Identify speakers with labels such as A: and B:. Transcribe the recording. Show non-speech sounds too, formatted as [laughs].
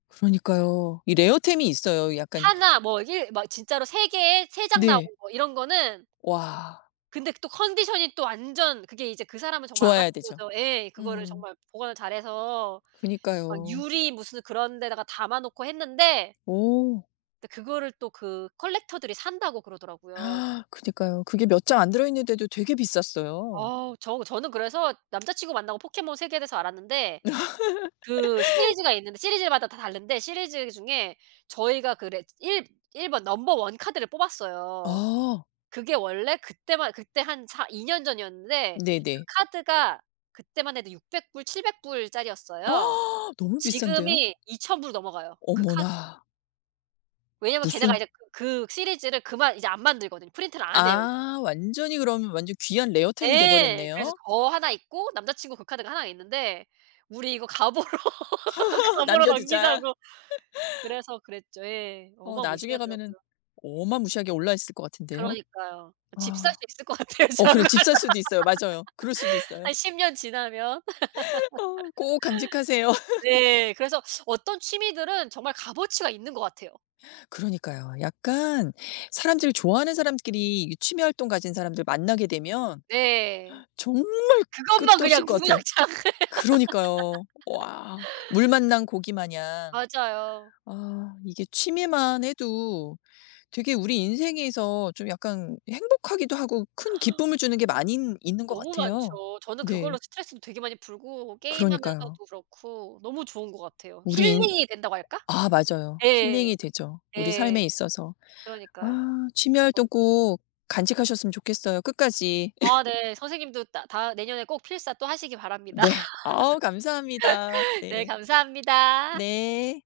A: 그러니까요. 이 레어템이 있어요. 약간
B: 1 뭐 1 막 진짜로 3 개에 3 장 나온
A: 네.
B: 거 이런 거는
A: 와.
B: 근데 또 컨디션이 또 완전 그게 이제 그 사람은 정말
A: 좋아야
B: 알았던
A: 되죠.
B: 거죠. 에 그거를
A: 음.
B: 정말 보관을 잘해서 막
A: 그니까요.
B: 유리 무슨 그런 데다가 담아 놓고 했는데
A: 오.
B: 근데 그거를 또 그 "컬렉터들이 산다."고 그러더라고요.
A: [gasps] 그니까요. 그게 몇 장 안 들어있는데도 되게 비쌌어요.
B: 어우 저 저는 그래서 남자친구 만나고 포켓몬 세계에 대해서 알았는데 그
A: [laughs]
B: 시리즈가 있는데 시리즈마다 다 다른데 시리즈 중에 저희가 그 레 1- 1 번 넘버 1 카드를 뽑았어요.
A: 어.
B: 그게 원래 그때만 그때 한 4 2 년 전이었는데 그
A: 네네.
B: 카드가 그때만 해도 600 불 700 불짜리였어요.
A: [gasps] 너무 비싼데요?
B: 지금이 2000 불 넘어가요 그 카드.
A: 어머나.
B: 왜냐면 걔네가
A: 무슨
B: 이제 그 시리즈를 그만 이제 안 만들거든. 프린트를 안 해요 이제.
A: 아 완전히 그러면 완전 귀한 레어템이 돼
B: 예. 그래서
A: 버렸네요.
B: 저 1 있고 남자친구 그 카드가 1 있는데 "우리 이거 가보로
A: [laughs]
B: 가보로
A: 남겨두자.
B: 남기자."고
A: [laughs]
B: 그래서 그랬죠. 예.
A: 어
B: 어마
A: 나중에 가면은
B: 무시하더라고요.
A: 어마 무시하게 올라있을 것 같은데요.
B: 그러니까요. 어 집 살
A: 아.
B: 수 있을 것 같아요
A: 어 그래
B: 저걸로.
A: 집 살 수도 있어요. 맞아요. 그럴 수도
B: [laughs]
A: 있어요.
B: 한 10 년 지나면.
A: 어 꼭 간직하세요.
B: [laughs]
A: [laughs]
B: 네. 그래서 [sucks teeth] 어떤 취미들은 정말 값어치가 있는 것 같아요.
A: 그러니까요. 약간 사람들 좋아하는 사람끼리 이 취미 활동 가진 사람들 만나게 되면
B: 네.
A: 정말
B: 그것만
A: 끝도 없을
B: 그냥
A: 것 같아요.
B: 주구장창.
A: 그러니까요. 와. 물
B: [laughs]
A: 만난 고기마냥.
B: 맞아요.
A: 아 이게 취미만 해도 되게 우리 인생에서 좀 약간 행복하기도 하고 큰
B: [gasps]
A: 기쁨을 주는 게 많이 있는 것
B: 너무
A: 같아요.
B: 많죠. 저는 그걸로
A: 네.
B: 스트레스도 되게 많이 풀고
A: 그러니까요.
B: 게임하면서도 그렇고 너무 좋은 것 같아요.
A: 우리 인
B: 힐링이 된다고 할까?
A: 아 맞아요. 힐링이
B: 예.
A: 되죠 우리 삶에
B: 예.
A: 있어서.
B: 그러니까요.
A: 아 취미 활동 꼭 간직하셨으면 좋겠어요 끝까지.
B: 아 네.
A: [laughs]
B: 선생님도 다 다 내년에 꼭 필사 또 하시기 바랍니다.
A: 네 어우 감사합니다.
B: [laughs] 네
A: 네.
B: 감사합니다.
A: 네.